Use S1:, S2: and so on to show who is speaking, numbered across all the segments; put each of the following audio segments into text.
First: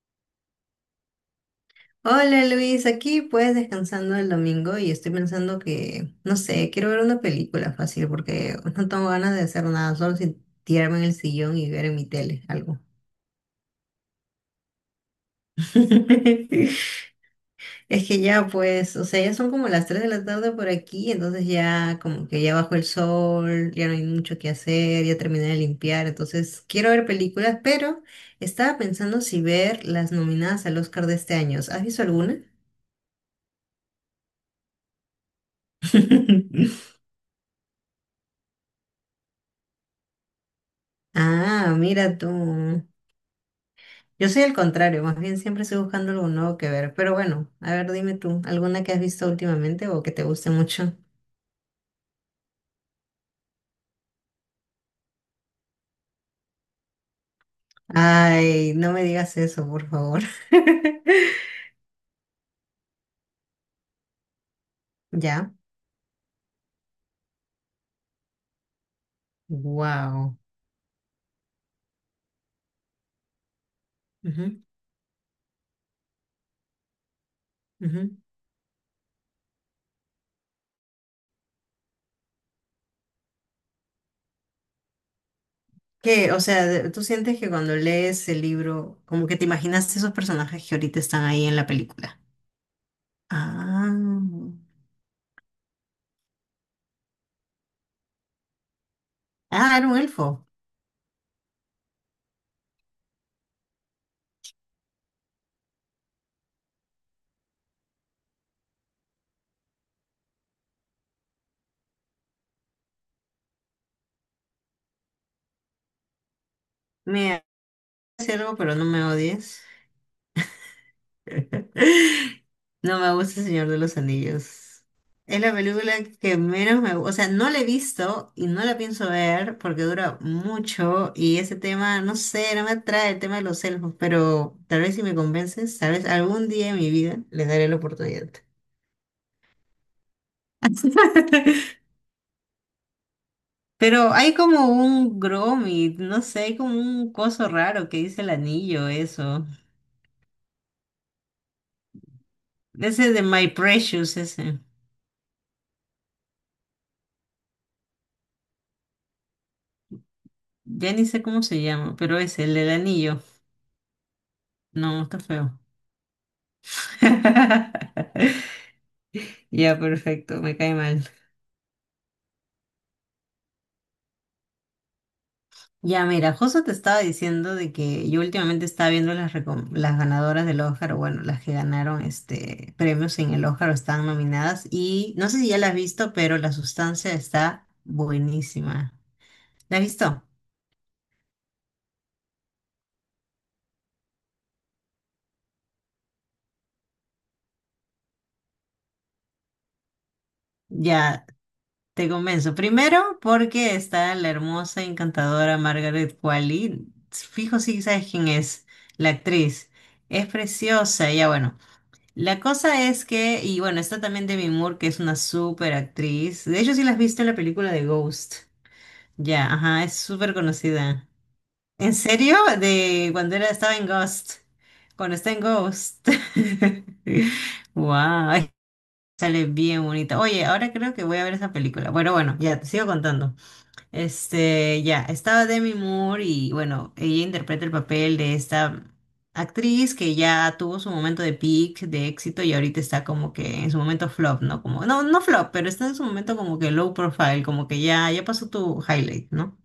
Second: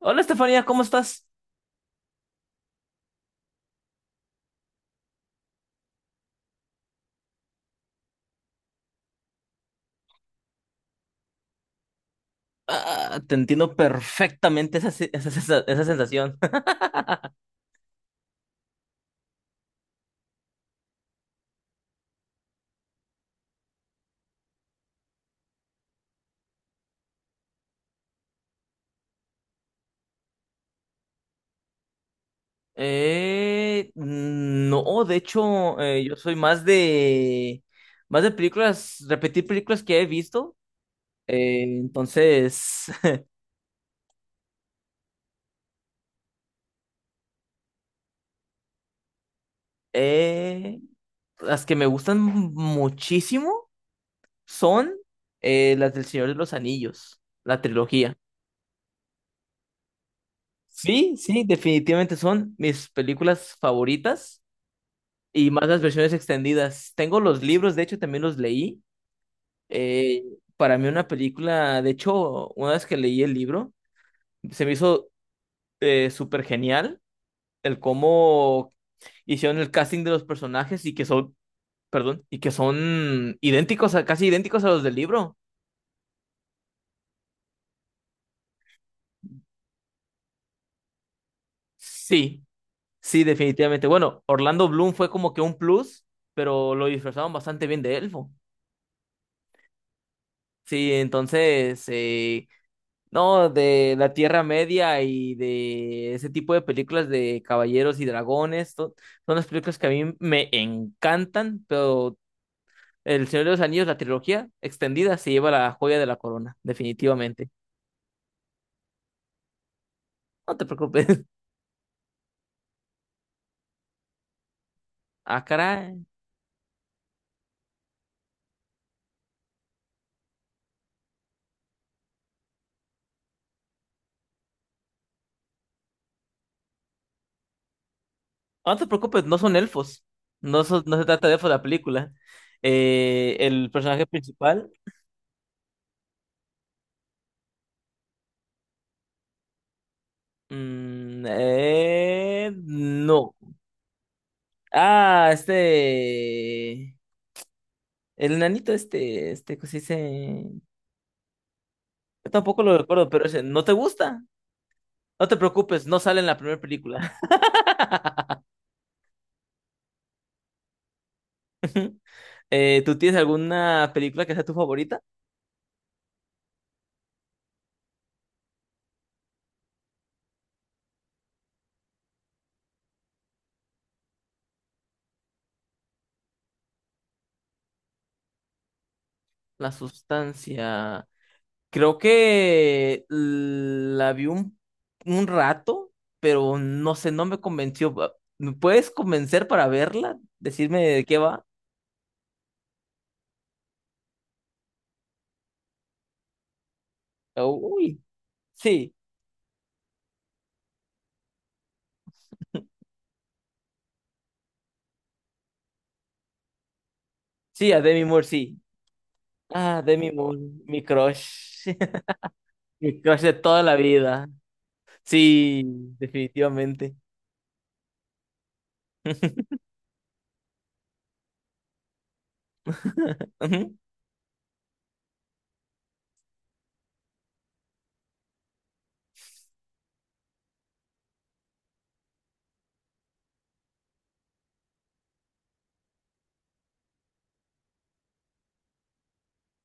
S1: Hola Estefanía, ¿cómo estás?
S2: Hola Luis, aquí pues descansando el domingo y estoy pensando que, no sé, quiero ver una película fácil porque no tengo ganas de hacer nada, solo sin tirarme en el sillón y ver en mi tele algo.
S1: Ah, te entiendo perfectamente esa, esa, esa sensación.
S2: Es que ya pues, o sea, ya son como las 3 de la tarde por aquí, entonces ya como que ya bajó el sol, ya no hay mucho que hacer, ya terminé de limpiar, entonces quiero ver películas, pero estaba pensando si ver las nominadas al Oscar de este año. ¿Has visto alguna?
S1: No, de hecho, yo soy más de películas, repetir películas que he visto. Eh,
S2: Ah, mira tú.
S1: entonces,
S2: Yo soy el contrario, más bien siempre estoy buscando algo nuevo que ver. Pero bueno, a ver, dime tú, ¿alguna que has visto últimamente o que te guste
S1: eh,
S2: mucho?
S1: las que me gustan muchísimo son las del Señor de los Anillos, la trilogía.
S2: Ay, no me digas eso, por favor.
S1: Sí, sí, definitivamente son mis películas favoritas. Y
S2: ¿Ya?
S1: más las versiones extendidas. Tengo los libros, de hecho también los leí. Eh,
S2: Wow.
S1: para mí una película, de hecho, una vez que leí el libro, se me hizo súper genial el cómo hicieron el casting de los personajes y que son, perdón, y que son idénticos, a, casi idénticos a los del libro.
S2: ¿Qué? O sea, ¿tú sientes que cuando lees el libro, como que te imaginas esos personajes que ahorita están ahí en la película?
S1: Sí, sí, definitivamente.
S2: Ah,
S1: Bueno, Orlando Bloom fue como que un plus, pero lo disfrazaron bastante bien de elfo.
S2: ah, era un elfo.
S1: Sí, entonces, No, de la Tierra Media y de ese tipo de películas de caballeros y dragones. Son las películas que a mí me encantan, pero El Señor de los Anillos, la trilogía extendida, se lleva la joya de la corona,
S2: Me
S1: definitivamente.
S2: hace algo, pero no me odies.
S1: No te preocupes.
S2: No me gusta El Señor de los Anillos. Es
S1: Ah,
S2: la película
S1: caray.
S2: que menos me gusta. O sea, no la he visto y no la pienso ver porque dura mucho y ese tema, no sé, no me atrae el tema de los elfos, pero tal vez si me convences, tal vez algún día en mi vida les daré la oportunidad.
S1: No te preocupes, no son elfos. No se trata de elfos la película. El personaje
S2: Pero hay como
S1: principal.
S2: un Gromit, no sé, hay como un coso raro que dice el anillo, eso. Ese de
S1: No.
S2: My Precious, ese.
S1: Ah, este. El nanito este, ¿cómo se dice?
S2: Ya ni sé cómo se llama, pero
S1: Yo
S2: es el
S1: tampoco
S2: del
S1: lo recuerdo,
S2: anillo.
S1: pero ese, ¿no te gusta?
S2: No, está
S1: No te
S2: feo.
S1: preocupes, no sale en la primera película.
S2: Ya, perfecto, me cae mal.
S1: ¿Tú tienes alguna película que sea tu favorita?
S2: Ya, mira, justo te estaba diciendo de que yo últimamente estaba viendo las, las ganadoras del Oscar, o bueno, las que ganaron este premios en el Oscar o están nominadas. Y no sé si ya las has visto, pero la sustancia está buenísima.
S1: La
S2: ¿La has visto?
S1: sustancia. Creo que la vi un rato, pero no sé, no me convenció. Ah, ¿me puedes convencer para verla? Decirme de qué
S2: Ya,
S1: va.
S2: te convenzo. Primero, porque está la hermosa, encantadora Margaret Qualley. Fijo si
S1: Uy,
S2: sabes quién es,
S1: sí,
S2: la actriz. Es preciosa, ya bueno. La cosa es que, y bueno, está también Demi Moore, que es una súper actriz. De hecho, sí la has visto en la
S1: sí,
S2: película
S1: a
S2: de
S1: Demi Moore,
S2: Ghost.
S1: sí.
S2: Ya,
S1: Ah,
S2: ajá, es
S1: Demi
S2: súper
S1: Moore, mi
S2: conocida.
S1: crush.
S2: ¿En serio?
S1: Mi
S2: De
S1: crush de
S2: cuando era,
S1: toda la
S2: estaba en
S1: vida.
S2: Ghost. Cuando está en
S1: Sí,
S2: Ghost.
S1: definitivamente.
S2: Wow, sale bien bonita. Oye, ahora creo que voy a ver esa película. Bueno, bueno, ya te sigo contando.
S1: Ujú.
S2: Este, ya, estaba Demi Moore y bueno, ella interpreta el papel de esta actriz que ya tuvo su momento de peak, de éxito y ahorita está como que en su momento flop, ¿no? Como, no, no flop, pero está en su momento como que low profile, como que ya, ya pasó tu highlight, ¿no?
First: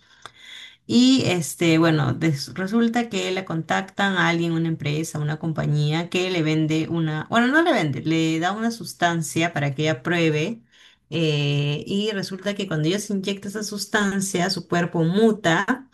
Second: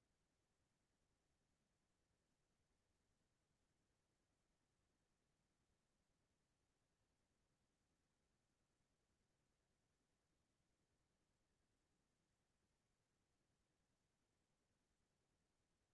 S2: Y este, bueno, resulta que la contactan a alguien, una empresa, una compañía que le vende una, bueno, no le vende, le da una sustancia para que ella pruebe. Y resulta que cuando ella se inyecta esa sustancia, su cuerpo muta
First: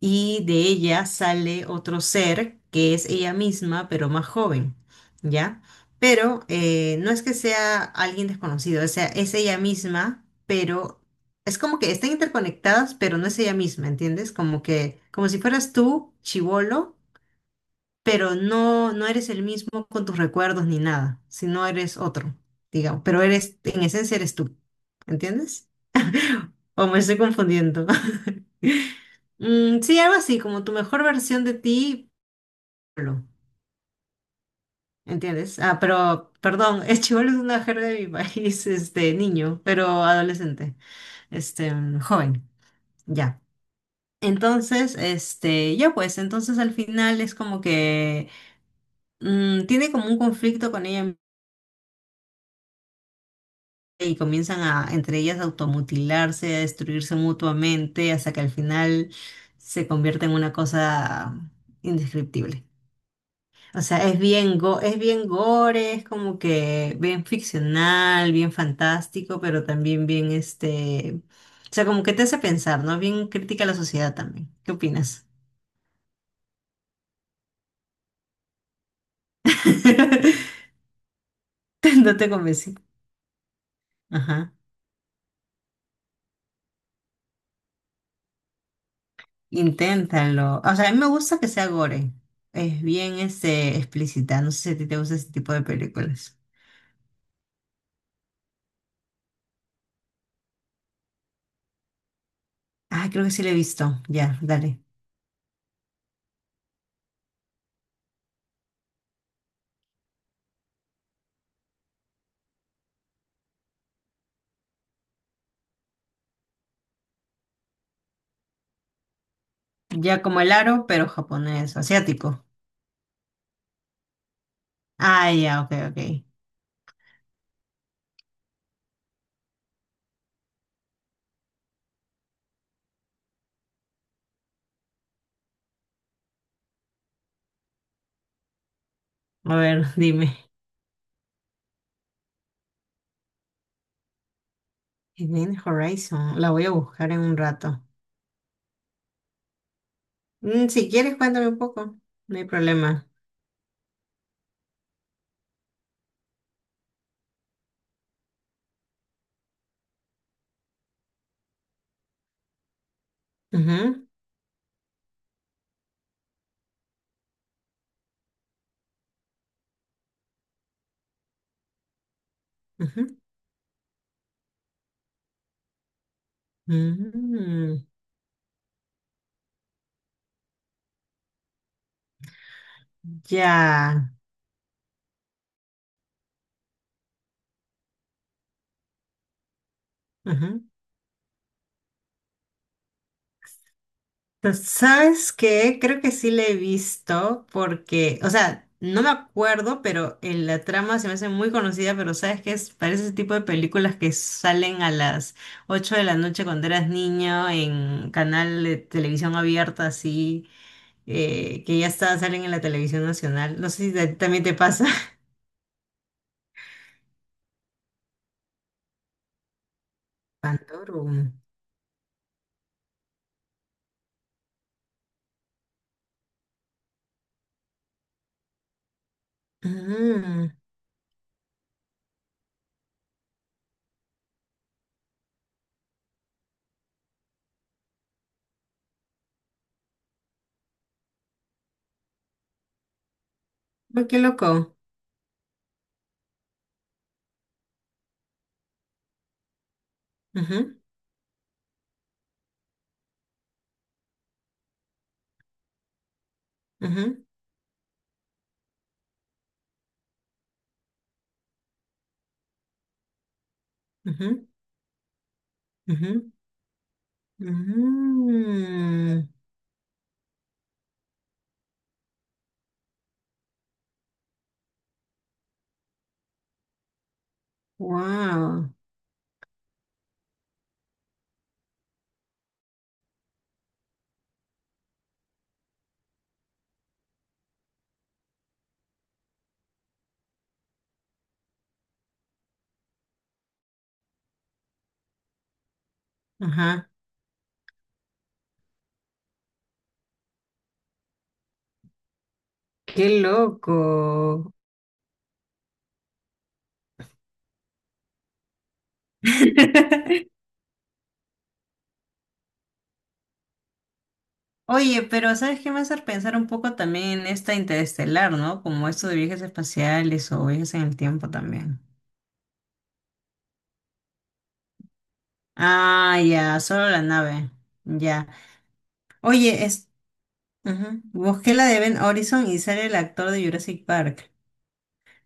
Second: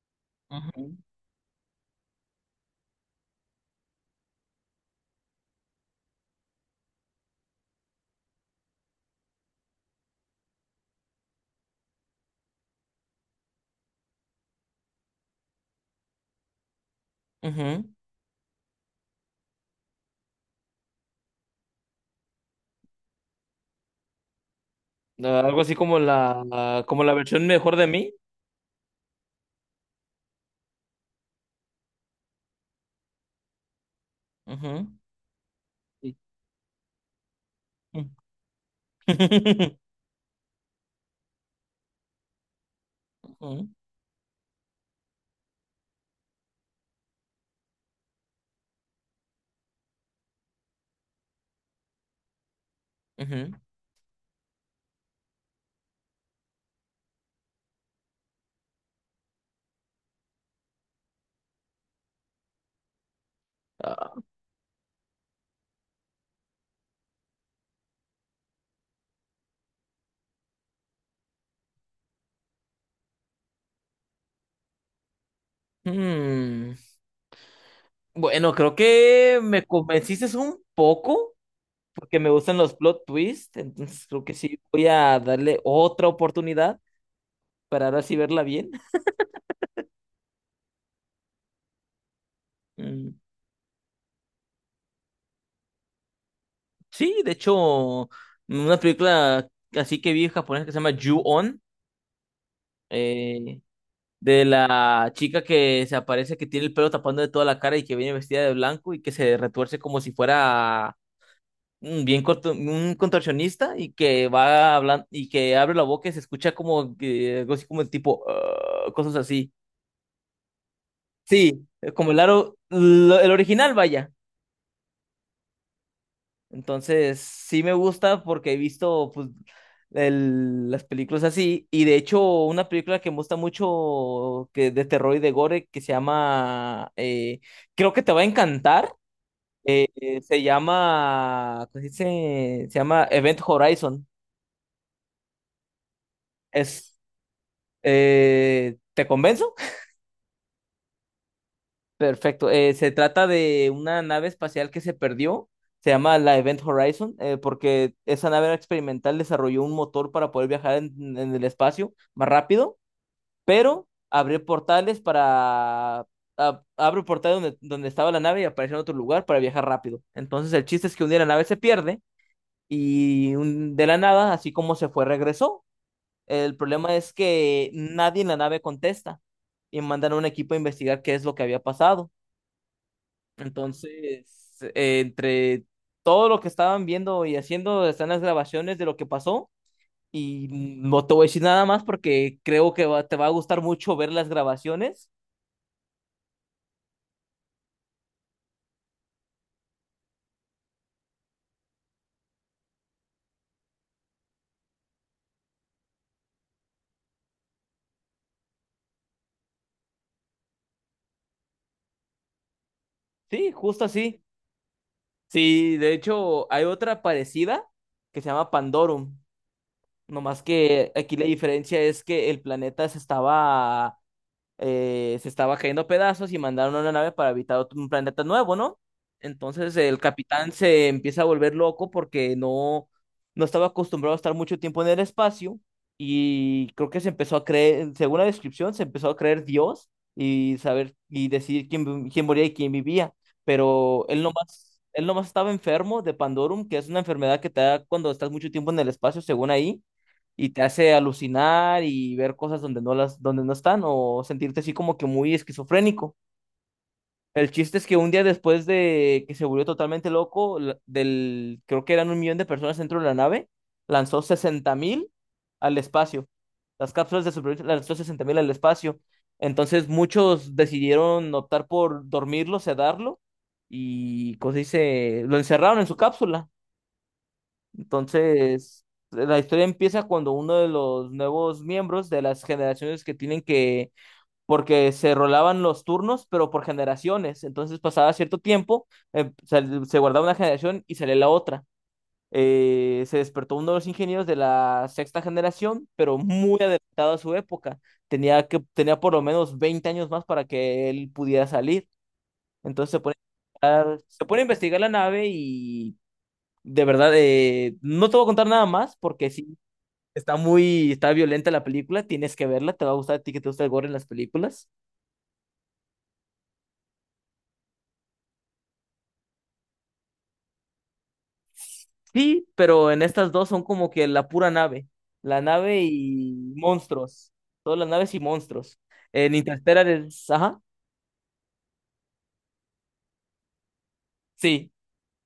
S2: y de
S1: Ujú,
S2: ella sale otro ser que es ella misma, pero más joven, ¿ya? Pero no es que sea alguien desconocido, o sea, es ella misma, pero es como que están interconectadas, pero no es ella misma, ¿entiendes? Como que, como si fueras tú, chivolo,
S1: ujú.
S2: pero no, no eres el mismo con tus recuerdos ni nada, sino eres otro, digamos, pero eres, en esencia eres tú,
S1: Ah, algo
S2: ¿entiendes?
S1: así como
S2: O me
S1: como la
S2: estoy
S1: versión mejor de
S2: confundiendo.
S1: mí.
S2: Mm, sí, algo así, como tu mejor versión de ti, chibolo,
S1: Ujú.
S2: ¿entiendes? Ah,
S1: Sí.
S2: pero, perdón, el chibolo es una jerga de mi país, este, niño, pero adolescente, este, joven, ya.
S1: Ujú,
S2: Entonces, este, ya pues, entonces al final es como que tiene como un conflicto con ella
S1: ujú.
S2: y comienzan a, entre ellas, a automutilarse, a destruirse mutuamente, hasta que al final se convierte en una cosa indescriptible. O sea,
S1: Ah,
S2: es bien, es bien gore, es como que bien ficcional, bien fantástico, pero también bien este... O sea, como que te hace pensar, ¿no? Bien crítica a la sociedad también. ¿Qué opinas?
S1: hmm. Bueno, creo que me convenciste un poco
S2: No
S1: porque
S2: te
S1: me gustan los
S2: convencí.
S1: plot twists, entonces creo que
S2: Ajá.
S1: sí voy a darle otra oportunidad para ahora sí verla bien.
S2: Inténtalo. O sea, a mí me gusta que sea gore. Es
S1: Mm,
S2: bien este, explícita. No sé si a ti te gusta ese tipo de películas.
S1: Sí, de hecho, una película así que vi japonesa que se llama Ju-On.
S2: Ah, creo que sí la he
S1: eh,
S2: visto. Ya,
S1: de
S2: dale.
S1: la chica que se aparece, que tiene el pelo tapando de toda la cara y que viene vestida de blanco y que se retuerce como si fuera un contorsionista y que va hablando y que abre la boca y se escucha algo así como tipo "Ah", cosas así.
S2: Ya como el aro, pero
S1: Sí,
S2: japonés,
S1: como el
S2: asiático.
S1: aro, el original, vaya.
S2: Ah, ya, ok, ok.
S1: Entonces, sí me gusta porque he visto pues, las películas así. Y de hecho, una película que me gusta mucho que, de terror y de gore que se llama, creo que te va a encantar.
S2: A ver, dime.
S1: Se llama, ¿cómo se dice? Se llama Event Horizon.
S2: Event Horizon, la voy a
S1: Es,
S2: buscar en un rato.
S1: ¿te convenzo?
S2: Mm, si quieres, cuéntame un poco, no hay
S1: Perfecto. Se
S2: problema.
S1: trata de una nave espacial que se perdió. Se llama la Event Horizon, porque esa nave experimental desarrolló un motor para poder viajar en el espacio más rápido, pero
S2: Ujú,
S1: abrió portales para... Abre un portal donde, donde estaba la nave y aparece en otro lugar para viajar rápido. Entonces el chiste es que un día la nave se pierde
S2: ujú.
S1: y de la nada, así como se fue, regresó. El problema es que
S2: Mm,
S1: nadie en la nave contesta y mandan a un equipo a investigar qué es lo que había pasado.
S2: ya.
S1: Entonces, entre todo lo que estaban viendo y haciendo, están las grabaciones de lo que pasó. Y
S2: Ujú.
S1: no te voy a decir nada más porque creo que te va a gustar mucho ver las
S2: Pues,
S1: grabaciones.
S2: ¿sabes qué? Creo que sí le he visto porque, o sea, no me acuerdo, pero en la trama se me hace muy conocida, pero ¿sabes qué? Es, parece ese tipo de películas que salen a las 8 de la noche cuando eras niño en canal de televisión abierta, así. Que ya está, salen en la televisión
S1: Sí,
S2: nacional. No
S1: justo
S2: sé si a ti
S1: así.
S2: también te pasa.
S1: Sí, de hecho, hay otra parecida que se llama Pandorum. Nomás que
S2: Pandoro.
S1: aquí la diferencia es que el planeta se estaba cayendo a pedazos y mandaron una nave para habitar un planeta nuevo, ¿no? Entonces el capitán
S2: Ah,
S1: se empieza a volver loco porque no, no estaba acostumbrado a estar mucho tiempo en el espacio y creo que se empezó a creer, según la descripción, se empezó a creer Dios y saber y decidir quién, quién moría y quién vivía, pero
S2: oh, qué loco.
S1: él nomás estaba enfermo de Pandorum, que es una enfermedad que te da cuando estás mucho tiempo en el espacio, según ahí, y te
S2: Ujú,
S1: hace alucinar y ver cosas donde no donde no están o sentirte así como que muy esquizofrénico.
S2: ujú,
S1: El chiste es que un día después de que se volvió totalmente loco, creo que eran 1.000.000 de personas dentro de la nave, lanzó 60.000 al
S2: ujú,
S1: espacio.
S2: ujú,
S1: Las cápsulas de supervivencia lanzó 60.000 al espacio.
S2: ujú.
S1: Entonces muchos decidieron optar por dormirlo, sedarlo y, ¿cómo se dice? Lo encerraron en su cápsula.
S2: Wow.
S1: Entonces, la historia empieza cuando uno de los nuevos miembros de las generaciones que tienen que, porque se rolaban los turnos, pero por generaciones, entonces pasaba cierto tiempo, se guardaba una generación y salía la otra. Se despertó uno de los ingenieros de la sexta generación, pero muy
S2: Ajá.
S1: adelantado a su época. Tenía por lo menos 20 años más para que él pudiera salir. Entonces
S2: Qué
S1: se pone a
S2: loco.
S1: investigar la nave y de verdad, no te voy a contar nada más porque sí, está muy, está violenta la película, tienes que verla, te va a gustar a ti que te gusta el gore en las películas.
S2: Oye, pero ¿sabes qué me hace pensar un poco también en esta interestelar, ¿no? Como esto de viajes espaciales o viajes en el tiempo también.
S1: Sí, pero en estas dos son como que la pura nave, la nave
S2: Ah,
S1: y
S2: ya, solo la
S1: monstruos,
S2: nave.
S1: todas las naves y
S2: Ya.
S1: monstruos. En
S2: Oye,
S1: Interstellar es, ajá,
S2: ujú. Busqué la de Ben Horizon y sale el actor de Jurassic Park.
S1: sí,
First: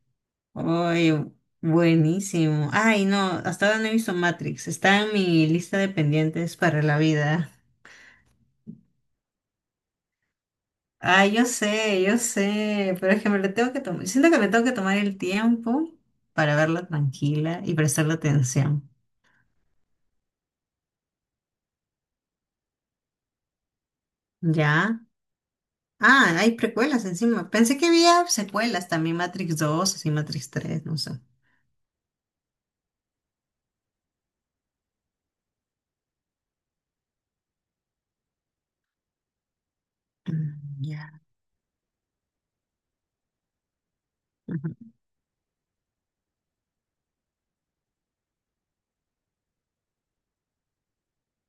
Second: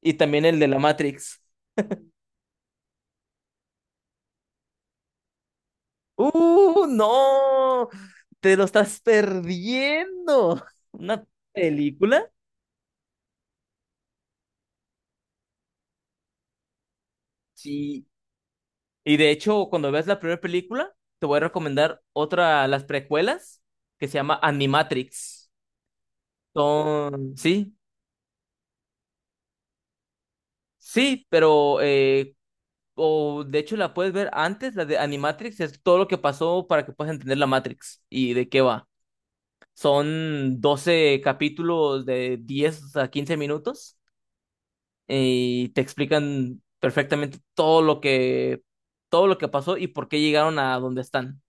S1: y también el de la
S2: Oye,
S1: Matrix.
S2: buenísimo. Ay, no, hasta ahora no he visto Matrix. Está en mi lista de pendientes para
S1: ¡Uh,
S2: la vida.
S1: no! Te lo estás perdiendo. ¿Una
S2: Ay, yo
S1: película?
S2: sé, pero es que me lo tengo que tomar. Siento que me tengo que tomar el tiempo para verla tranquila y
S1: Sí.
S2: prestarle atención.
S1: Y de hecho, cuando veas la primera película, te voy a recomendar otra, las precuelas, que se llama
S2: ¿Ya?
S1: Animatrix.
S2: Ah, hay precuelas
S1: Son,
S2: encima.
S1: sí,
S2: Pensé que había secuelas también, Matrix 2 así Matrix 3 no sé.
S1: sí, pero, o de hecho la puedes ver antes, la de Animatrix, es todo lo que pasó para que puedas entender la Matrix y de qué va.
S2: Mm,
S1: Son 12
S2: ya.
S1: capítulos de 10 a 15 minutos y te explican perfectamente todo lo que pasó y por qué llegaron a donde están.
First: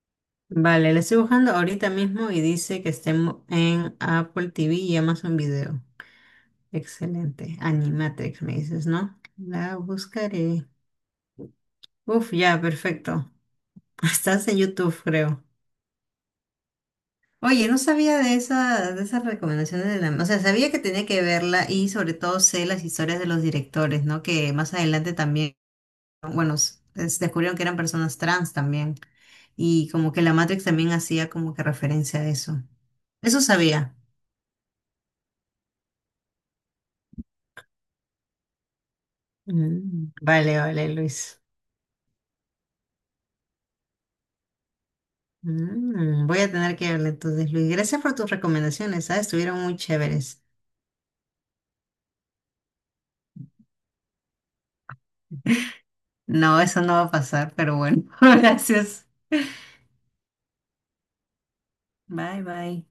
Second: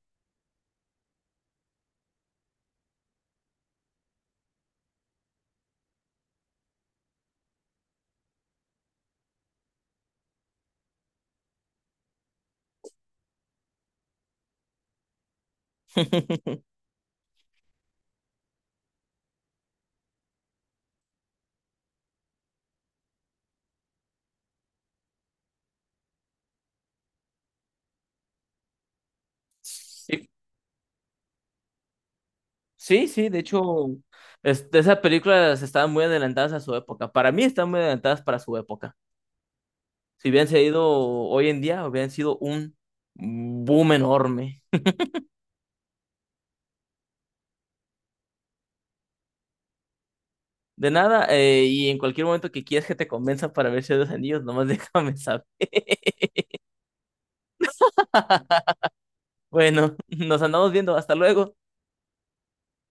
S2: Vale, le estoy buscando ahorita mismo y dice que estemos en Apple TV y Amazon Video. Excelente. Animatrix, me dices, ¿no? La buscaré. Uf, ya, perfecto. Estás en YouTube, creo. Oye, no sabía de esa, de esas recomendaciones de la... O sea, sabía que tenía que verla y sobre todo sé las historias de los directores, ¿no? Que más adelante también, bueno, descubrieron que eran personas trans también. Y como que
S1: Y
S2: la Matrix también hacía como que referencia a eso.
S1: Sí, sí, de
S2: Eso
S1: hecho,
S2: sabía.
S1: esas películas estaban muy adelantadas a su época. Para mí están muy adelantadas para su época. Si hubieran
S2: Vale,
S1: sido
S2: vale, Luis.
S1: hoy en día, hubieran sido un boom enorme.
S2: Voy a tener que verle entonces, Luis. Gracias por tus recomendaciones, ¿sabes? Estuvieron muy chéveres.
S1: De nada, y en cualquier momento que quieras que te convenza para ver Señor de los Anillos, nomás déjame saber.
S2: No, eso no va a pasar, pero bueno, gracias.
S1: Bueno, nos andamos viendo. Hasta luego.
S2: Bye, bye.